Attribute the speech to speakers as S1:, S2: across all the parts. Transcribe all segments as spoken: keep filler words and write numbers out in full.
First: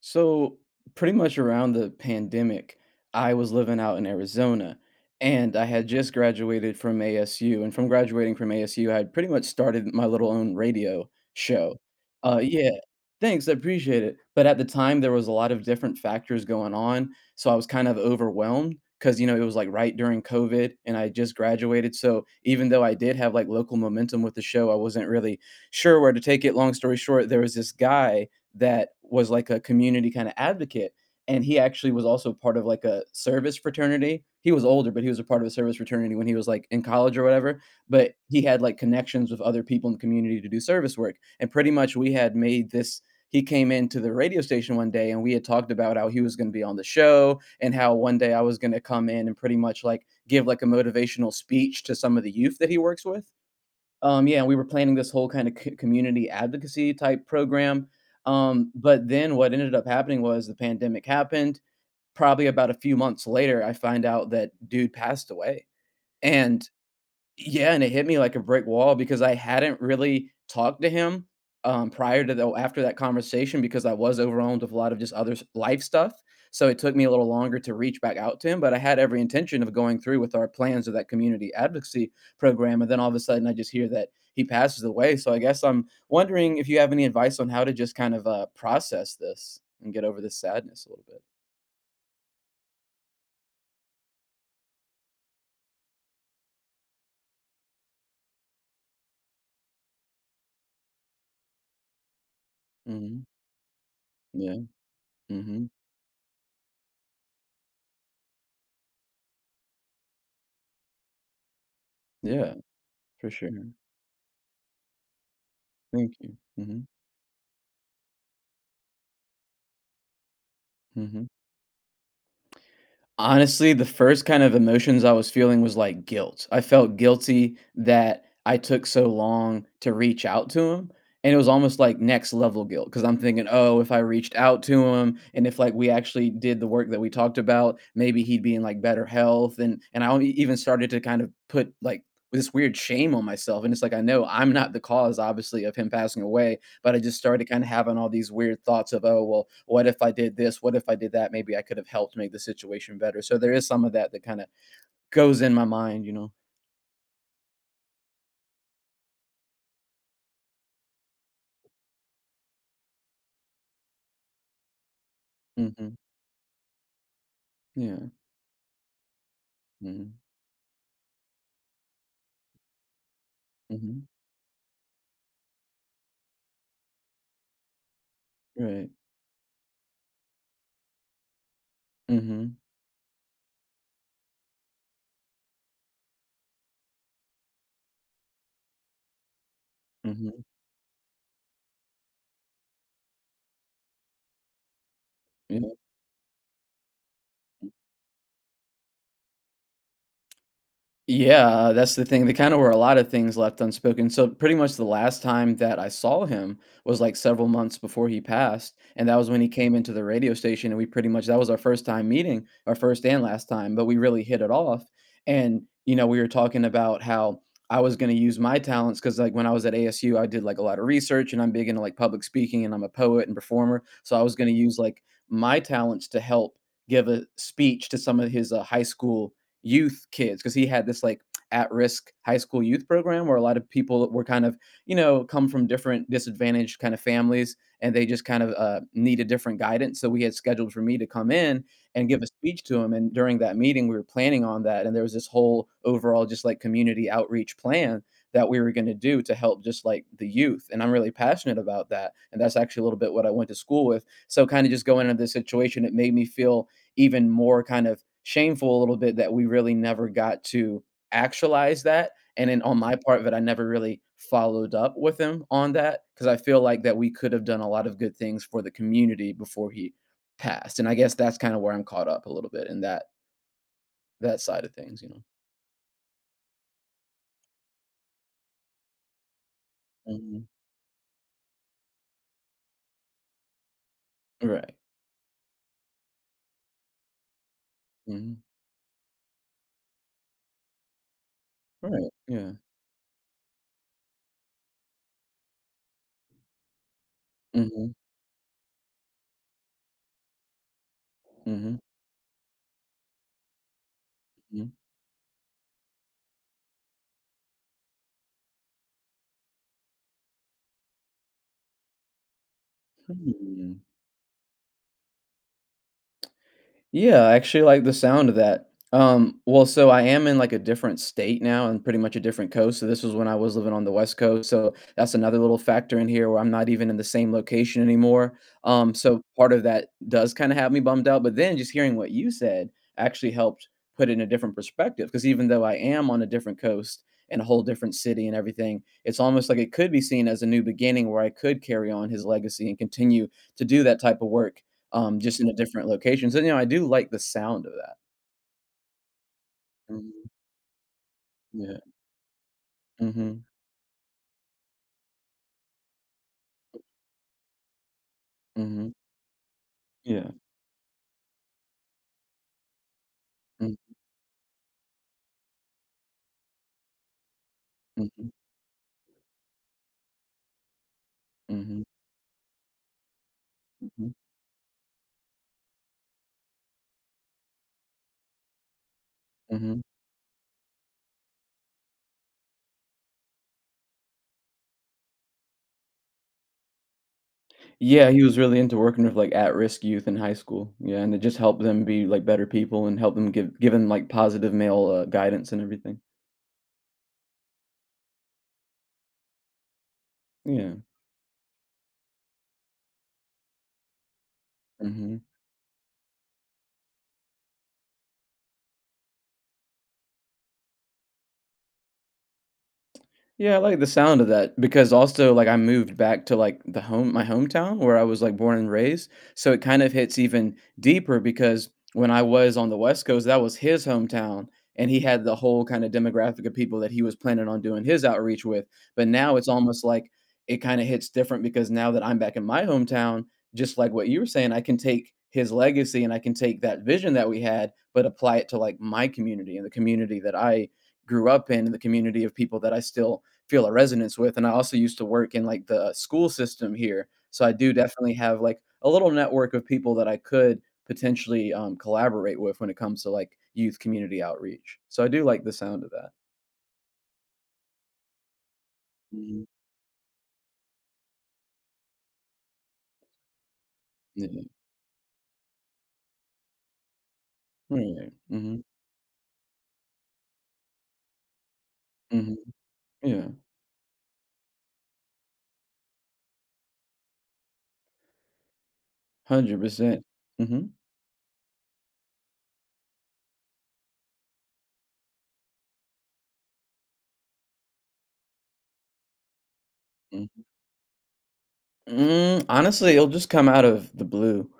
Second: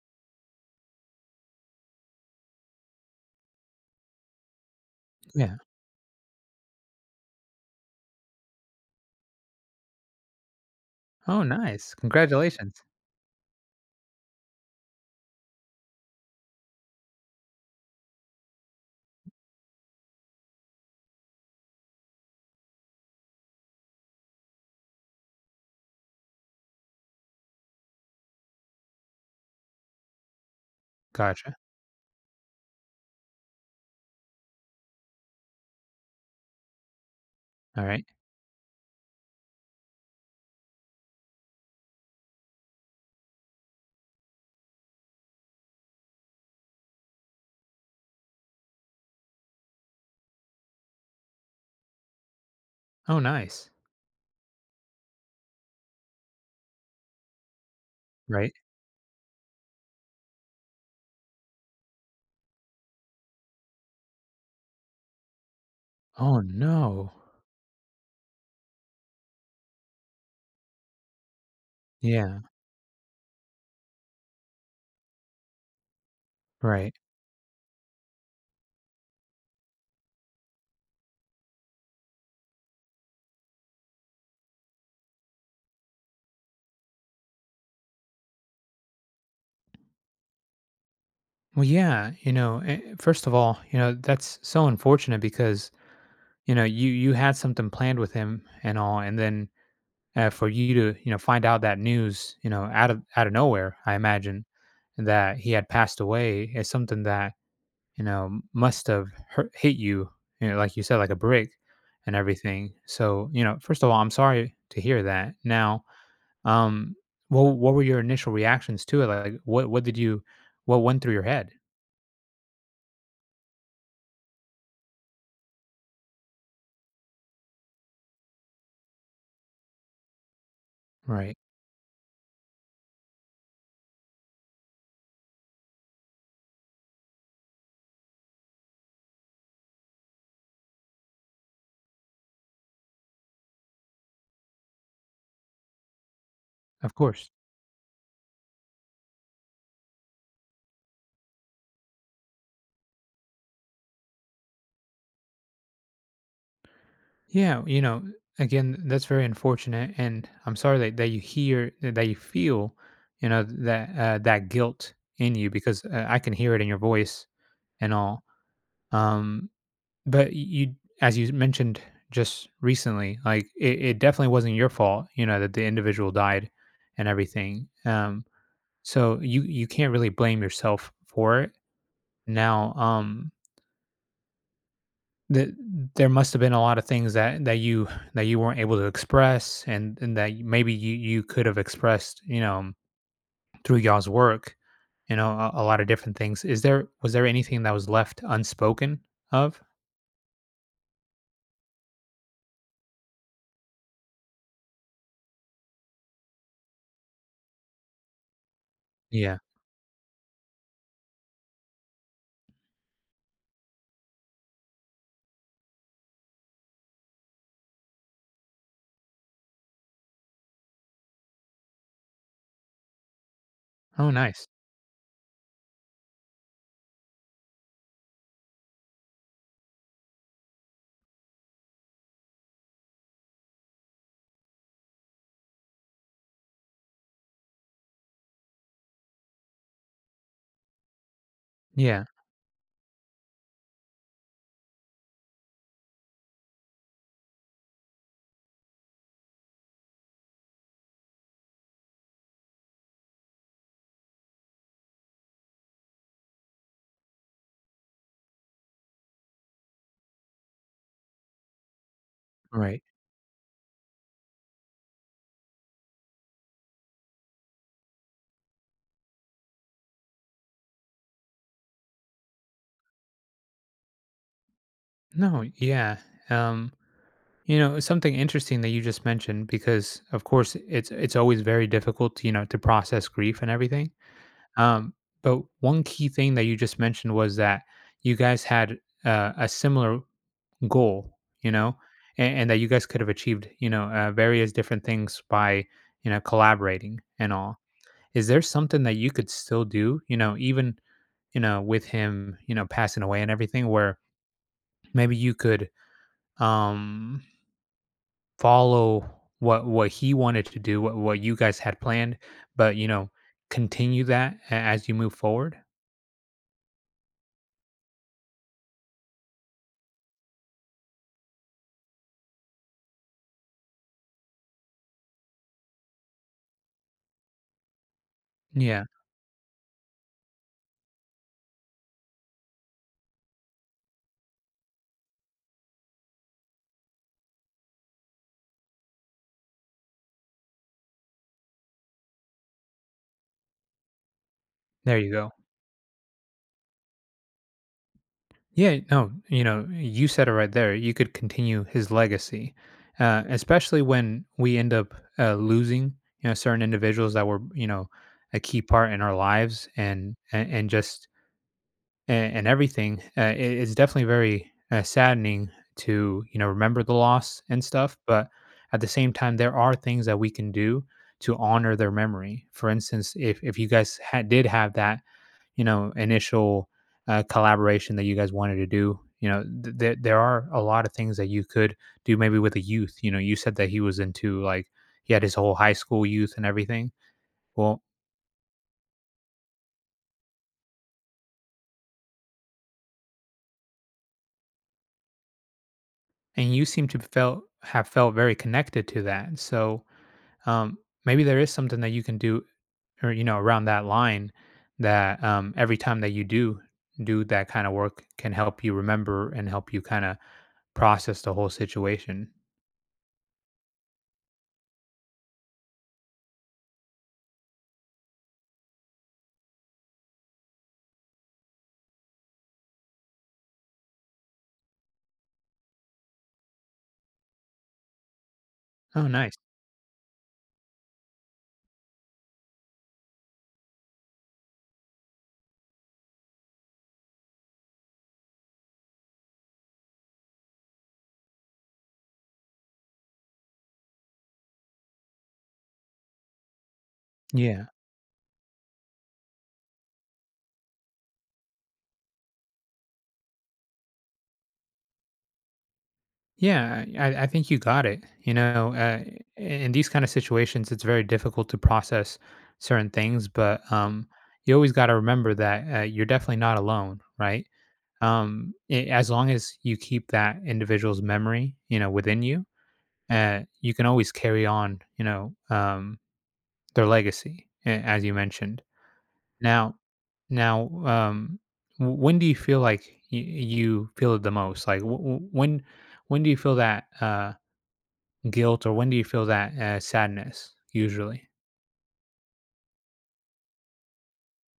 S1: So, pretty much around the pandemic, I was living out in Arizona and
S2: Yeah.
S1: I had just graduated from A S U. And from graduating from A S U, I had pretty much started my little own radio
S2: Oh,
S1: show.
S2: nice.
S1: Uh, yeah,
S2: Congratulations.
S1: thanks. I appreciate it. But at the time, there was a lot of different factors going on. So, I was kind of overwhelmed because, you know, it was like right during COVID and I had just graduated. So, even though I did have like local momentum with the show, I wasn't really sure where to take it. Long story short, there was this guy that was like a community kind of advocate, and
S2: Gotcha.
S1: he actually was also part of like a service fraternity. He was older, but he was a part of a service fraternity when he was like in college or whatever.
S2: Alright.
S1: But he had like connections with other people in the community to do service work. And pretty much we had made this. He came into the radio station one day and we had talked about how he was going to be on the show and how one day I was going to come in and pretty much like give like a motivational speech to some of the youth that he works
S2: Oh,
S1: with.
S2: nice.
S1: Um, yeah, and we were planning this whole kind of c community advocacy type program,
S2: Right.
S1: um, but then what ended up happening was the pandemic happened. Probably about a few months later, I find out that dude passed away,
S2: Oh,
S1: and
S2: no.
S1: yeah, and it hit me like a brick wall because I hadn't really talked to him, um, prior to
S2: Yeah.
S1: the after that conversation because I was overwhelmed with a lot of just other s life stuff, so it took
S2: Right.
S1: me a little longer to reach back out to him, but I had every intention of going through with our plans of that community advocacy program, and then all of a sudden, I just hear that he passes away, so I guess I'm wondering if you have any advice on how to just kind of, uh, process this and get over this sadness a little bit.
S2: Well, yeah, you know, eh, first of all, you know, that's so unfortunate because, you know, you you had something planned with him and all, and then, uh, for you to, you know, find out that news, you know, out of
S1: Mhm.
S2: out of nowhere, I imagine,
S1: Yeah.
S2: that he had
S1: Mhm.
S2: passed away is something that you know, must have hurt, hit you, you know, like you said, like a brick and
S1: Yeah,
S2: everything.
S1: for
S2: So, you know,
S1: sure.
S2: first of all, I'm sorry to hear that. Now,
S1: Thank you. Mhm.
S2: um, what what were your initial reactions to it? Like, what, what did you, what went through your
S1: Mhm.
S2: head?
S1: Honestly, the first kind of emotions I was feeling was like guilt. I felt guilty that I took so long to reach out to him. And it
S2: Right.
S1: was almost like next level guilt because I'm thinking, oh, if I reached out to him and if like we actually did the work that we talked about, maybe he'd be in like better health. And and I only even started to kind of put like this weird shame on myself. And it's like I know I'm not the cause, obviously, of him passing away, but
S2: Of
S1: I just
S2: course.
S1: started kind of having all these weird thoughts of, oh, well, what if I did this? What if I did that? Maybe I could have helped make the situation better. So there is some of that that kind of goes in my mind, you know?
S2: Yeah. You know, again, that's very unfortunate. And I'm sorry that, that you hear, that that you feel, you know, that, uh, that guilt in you because
S1: Hmm.
S2: uh, I can hear it in your voice and
S1: Yeah.
S2: all. Um,
S1: Hmm.
S2: But you as you mentioned just recently, like, it it
S1: Hmm.
S2: definitely wasn't your fault, you know, that the individual died and everything, um,
S1: Right.
S2: so you you can't really blame yourself for it.
S1: Hmm.
S2: Now, um, the there must have been a lot of things that that you that you weren't able to express and and
S1: Hmm.
S2: that maybe you you could have expressed, you know, through y'all's work, you know, a a
S1: Yeah.
S2: lot of different things. Is there was there anything that was left unspoken of?
S1: Yeah, that's the thing. There kinda were a lot of things left unspoken. So pretty much the last time that I saw him was, like, several months before he passed, and that was
S2: Yeah.
S1: when he came into the radio station, and we pretty much that was our first time meeting, our first and last time, but we really hit it off. And, you know, we were talking about how I was gonna use my talents because like, when I was at A S U, I did, like, a lot of research, and I'm big into, like, public speaking, and I'm a poet and performer,
S2: Oh,
S1: so I was
S2: nice.
S1: gonna use, like, my talents to help give a speech to some of his, uh, high school youth kids because he had this like at-risk high school youth program where a lot of people were kind of, you know, come from different disadvantaged kind of families and they just kind of uh, needed different guidance, so we had scheduled for me to come in
S2: Yeah.
S1: and give a speech to him, and during that meeting we were planning on that, and there was this whole overall just like community outreach plan that we were going to do to help just like the youth, and I'm really passionate about that, and that's actually a little bit what I went to school with, so kind of just going into this situation it made me feel even more kind of shameful a little bit that we really never got to actualize that. And then on
S2: Right.
S1: my part that I never really followed up with him on that because I feel like that we could have done a lot of good things for the community before he passed. And I guess that's kind of where I'm caught up a little bit in that that side of things, you know.
S2: No, yeah. Um, you know, something interesting that you just mentioned because of
S1: Mhm.
S2: course it's it's always very difficult to, you know, to process grief and everything.
S1: Right.
S2: Um, but one key thing that you just mentioned was that you
S1: Mhm.
S2: guys had uh, a similar goal, you know,
S1: Right.
S2: and, and
S1: Yeah.
S2: that you guys could have achieved, you know, uh, various different things by, you know, collaborating and all.
S1: Mhm.
S2: Is there something that you could still do, you know, even you know
S1: Mhm.
S2: with him you know passing away and everything where
S1: Mhm.
S2: maybe you could um Follow what what he wanted to do, what what you guys had planned, but, you know,
S1: Hmm.
S2: continue that a as you move forward.
S1: Yeah, I actually like the sound of that. Um, well, so I am in like a different state now and pretty much a different coast. So this was when I was living on the West Coast. So that's another little factor in here where I'm not even in the same location anymore.
S2: Yeah,
S1: Um, so part of that does kind of have me bummed out. But then just hearing what you said actually helped put it in a different perspective. Because even though I am on a different coast and a whole different city and everything, it's almost like it could be seen as a new beginning where I could carry on his legacy and continue to do that type of work,
S2: there you
S1: um,
S2: go.
S1: just in a different location. So, you know, I do like the sound of that.
S2: Yeah, no, you know, you
S1: Mhm,
S2: said it right there. You could continue
S1: yeah.
S2: his legacy, uh,
S1: Mhm,
S2: especially when we end up, uh, losing, you know, certain individuals that were, you know, a key
S1: mhm,
S2: part in our lives and
S1: yeah.
S2: a and just and, and everything, uh, it,
S1: Mm,
S2: it's definitely very uh, saddening to you know remember the loss and stuff. But
S1: mhm,
S2: at the same time, there are things that we can do to honor
S1: mhm,
S2: their memory. For instance, if if you guys
S1: mhm,
S2: had, did have that you know initial uh, collaboration that you guys wanted to do, you know th-
S1: mhm.
S2: there there are a lot of things that you could do maybe with a youth. You know, you said that he was into like he had his whole high school youth and everything. Well,
S1: Yeah, he was really into working with, like, at-risk youth in high school, yeah, and it just helped them be, like, better people and help them give given like, positive male, uh, guidance and everything.
S2: and you seem to felt have felt very connected to that. So
S1: Yeah,
S2: um, maybe there is something that you can do or you know around that line that
S1: mhm.
S2: um, every time that you do do that kind of work can help you remember and help you kind of process the whole situation.
S1: Yeah, I like the sound of that because also like I moved back to like the home my hometown where I was like born and raised. So it kind of hits even deeper because when I was on the West Coast, that was his hometown and he had the whole kind of demographic of people that he was planning on doing his outreach with.
S2: Oh,
S1: But now
S2: nice.
S1: it's almost like it kind of hits different because now that I'm back in my hometown, just like what you were saying, I can take his legacy and I can take that vision that we had, but apply it to like my community and the community that I grew up in and the community of people that I still feel a resonance with, and I also used to work in, like, the uh, school system here, so I
S2: Yeah,
S1: do definitely have, like, a little network of people that I could potentially, um, collaborate with when it comes to, like, youth community outreach. So I do like the sound of that.
S2: yeah, i, I think you got it you know uh,
S1: Mhm.
S2: in these kind of situations it's very difficult to process certain things but um,
S1: Yeah.
S2: you always got to remember that uh, you're definitely not alone, right?
S1: Right.
S2: um,
S1: Mhm.
S2: i- as long as you keep that individual's memory you know within
S1: Mhm.
S2: you,
S1: Yeah.
S2: uh, you can always carry on, you know, um, their legacy, a- as you mentioned. Now,
S1: one hundred percent.
S2: now,
S1: Mhm.
S2: um, w- when do you feel like y- you feel it the most? Like, w- w- when, when do you feel that uh, guilt, or when do you feel that uh,
S1: Mm.
S2: sadness? Usually,
S1: Mm, honestly, it'll just come out of the blue,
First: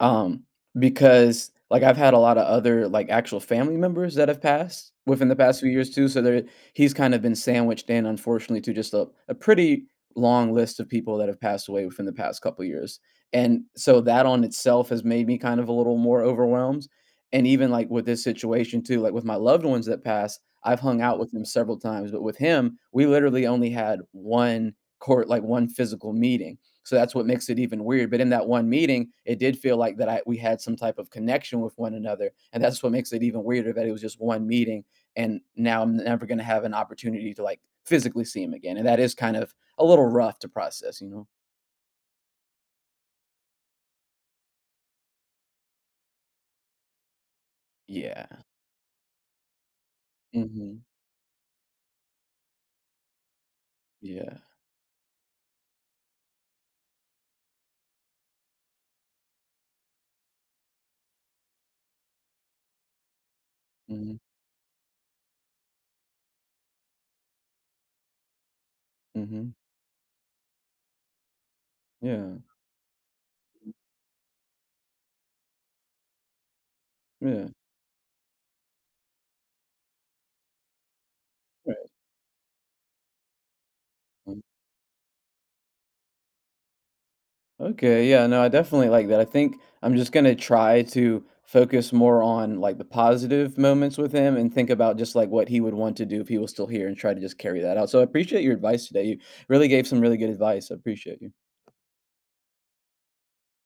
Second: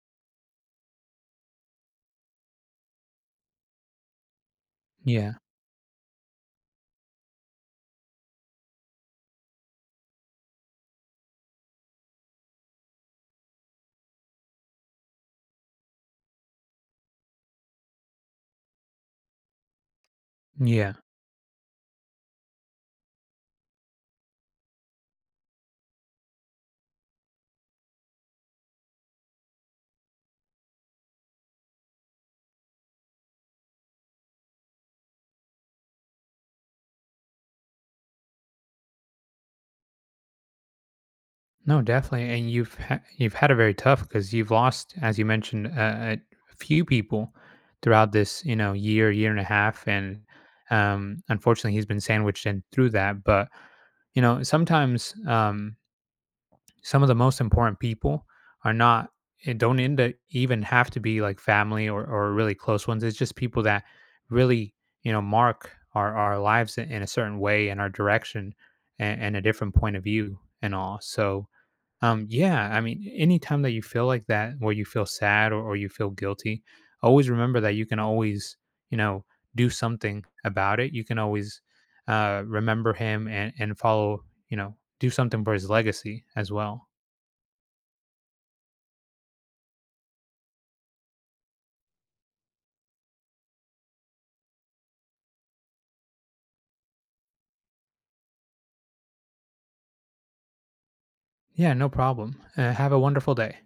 S1: um, because, like, I've had a lot of other, like, actual family members that have passed within
S2: yeah,
S1: the past few years too, so there he's kind of been sandwiched in, unfortunately, to just a a pretty long list of people that have passed away within the past couple years, and so that on itself has made me kind of a little more overwhelmed, and even, like, with this situation too, like, with my loved ones that passed, I've
S2: yeah,
S1: hung out with them several times, but with him, we literally only had one court like, one physical meeting. So that's what makes it even weird. But in that one meeting, it did feel like that I, we had some type of connection with one another. And that's what makes it even weirder that it was just one meeting. And now I'm never going to have an opportunity to like physically see him again. And that is kind of a little rough to process, you know?
S2: no, definitely. And you've ha- you've had it very tough because you've lost, as you mentioned, uh, a few people throughout
S1: Yeah.
S2: this, you know, year, year and a half, and
S1: Hmm.
S2: um, unfortunately, he's been sandwiched in through that, but you
S1: Yeah.
S2: know, sometimes um, some of the most important people are not it don't end up even have to be like family or, or really close ones. It's just people that
S1: Hmm.
S2: really, you know, mark our, our lives in, in a certain way and our direction and, and a
S1: Hmm.
S2: different point of view and all. So um,
S1: Yeah.
S2: yeah, I mean, anytime that you feel like that, where you feel sad or, or you feel guilty, always
S1: Yeah.
S2: remember that you can always, you know, do something about it. You can always
S1: Right.
S2: uh, remember him and, and follow, you know, do something for his legacy as well.
S1: Okay, yeah, no, I definitely like that. I think I'm just gonna try to focus more on like the positive moments with him and think about just like what he would want to do if he was still here and try to just carry that out. So I appreciate your advice today. You really gave some really good advice. I appreciate you.
S2: Yeah, no problem. Uh, have a wonderful day.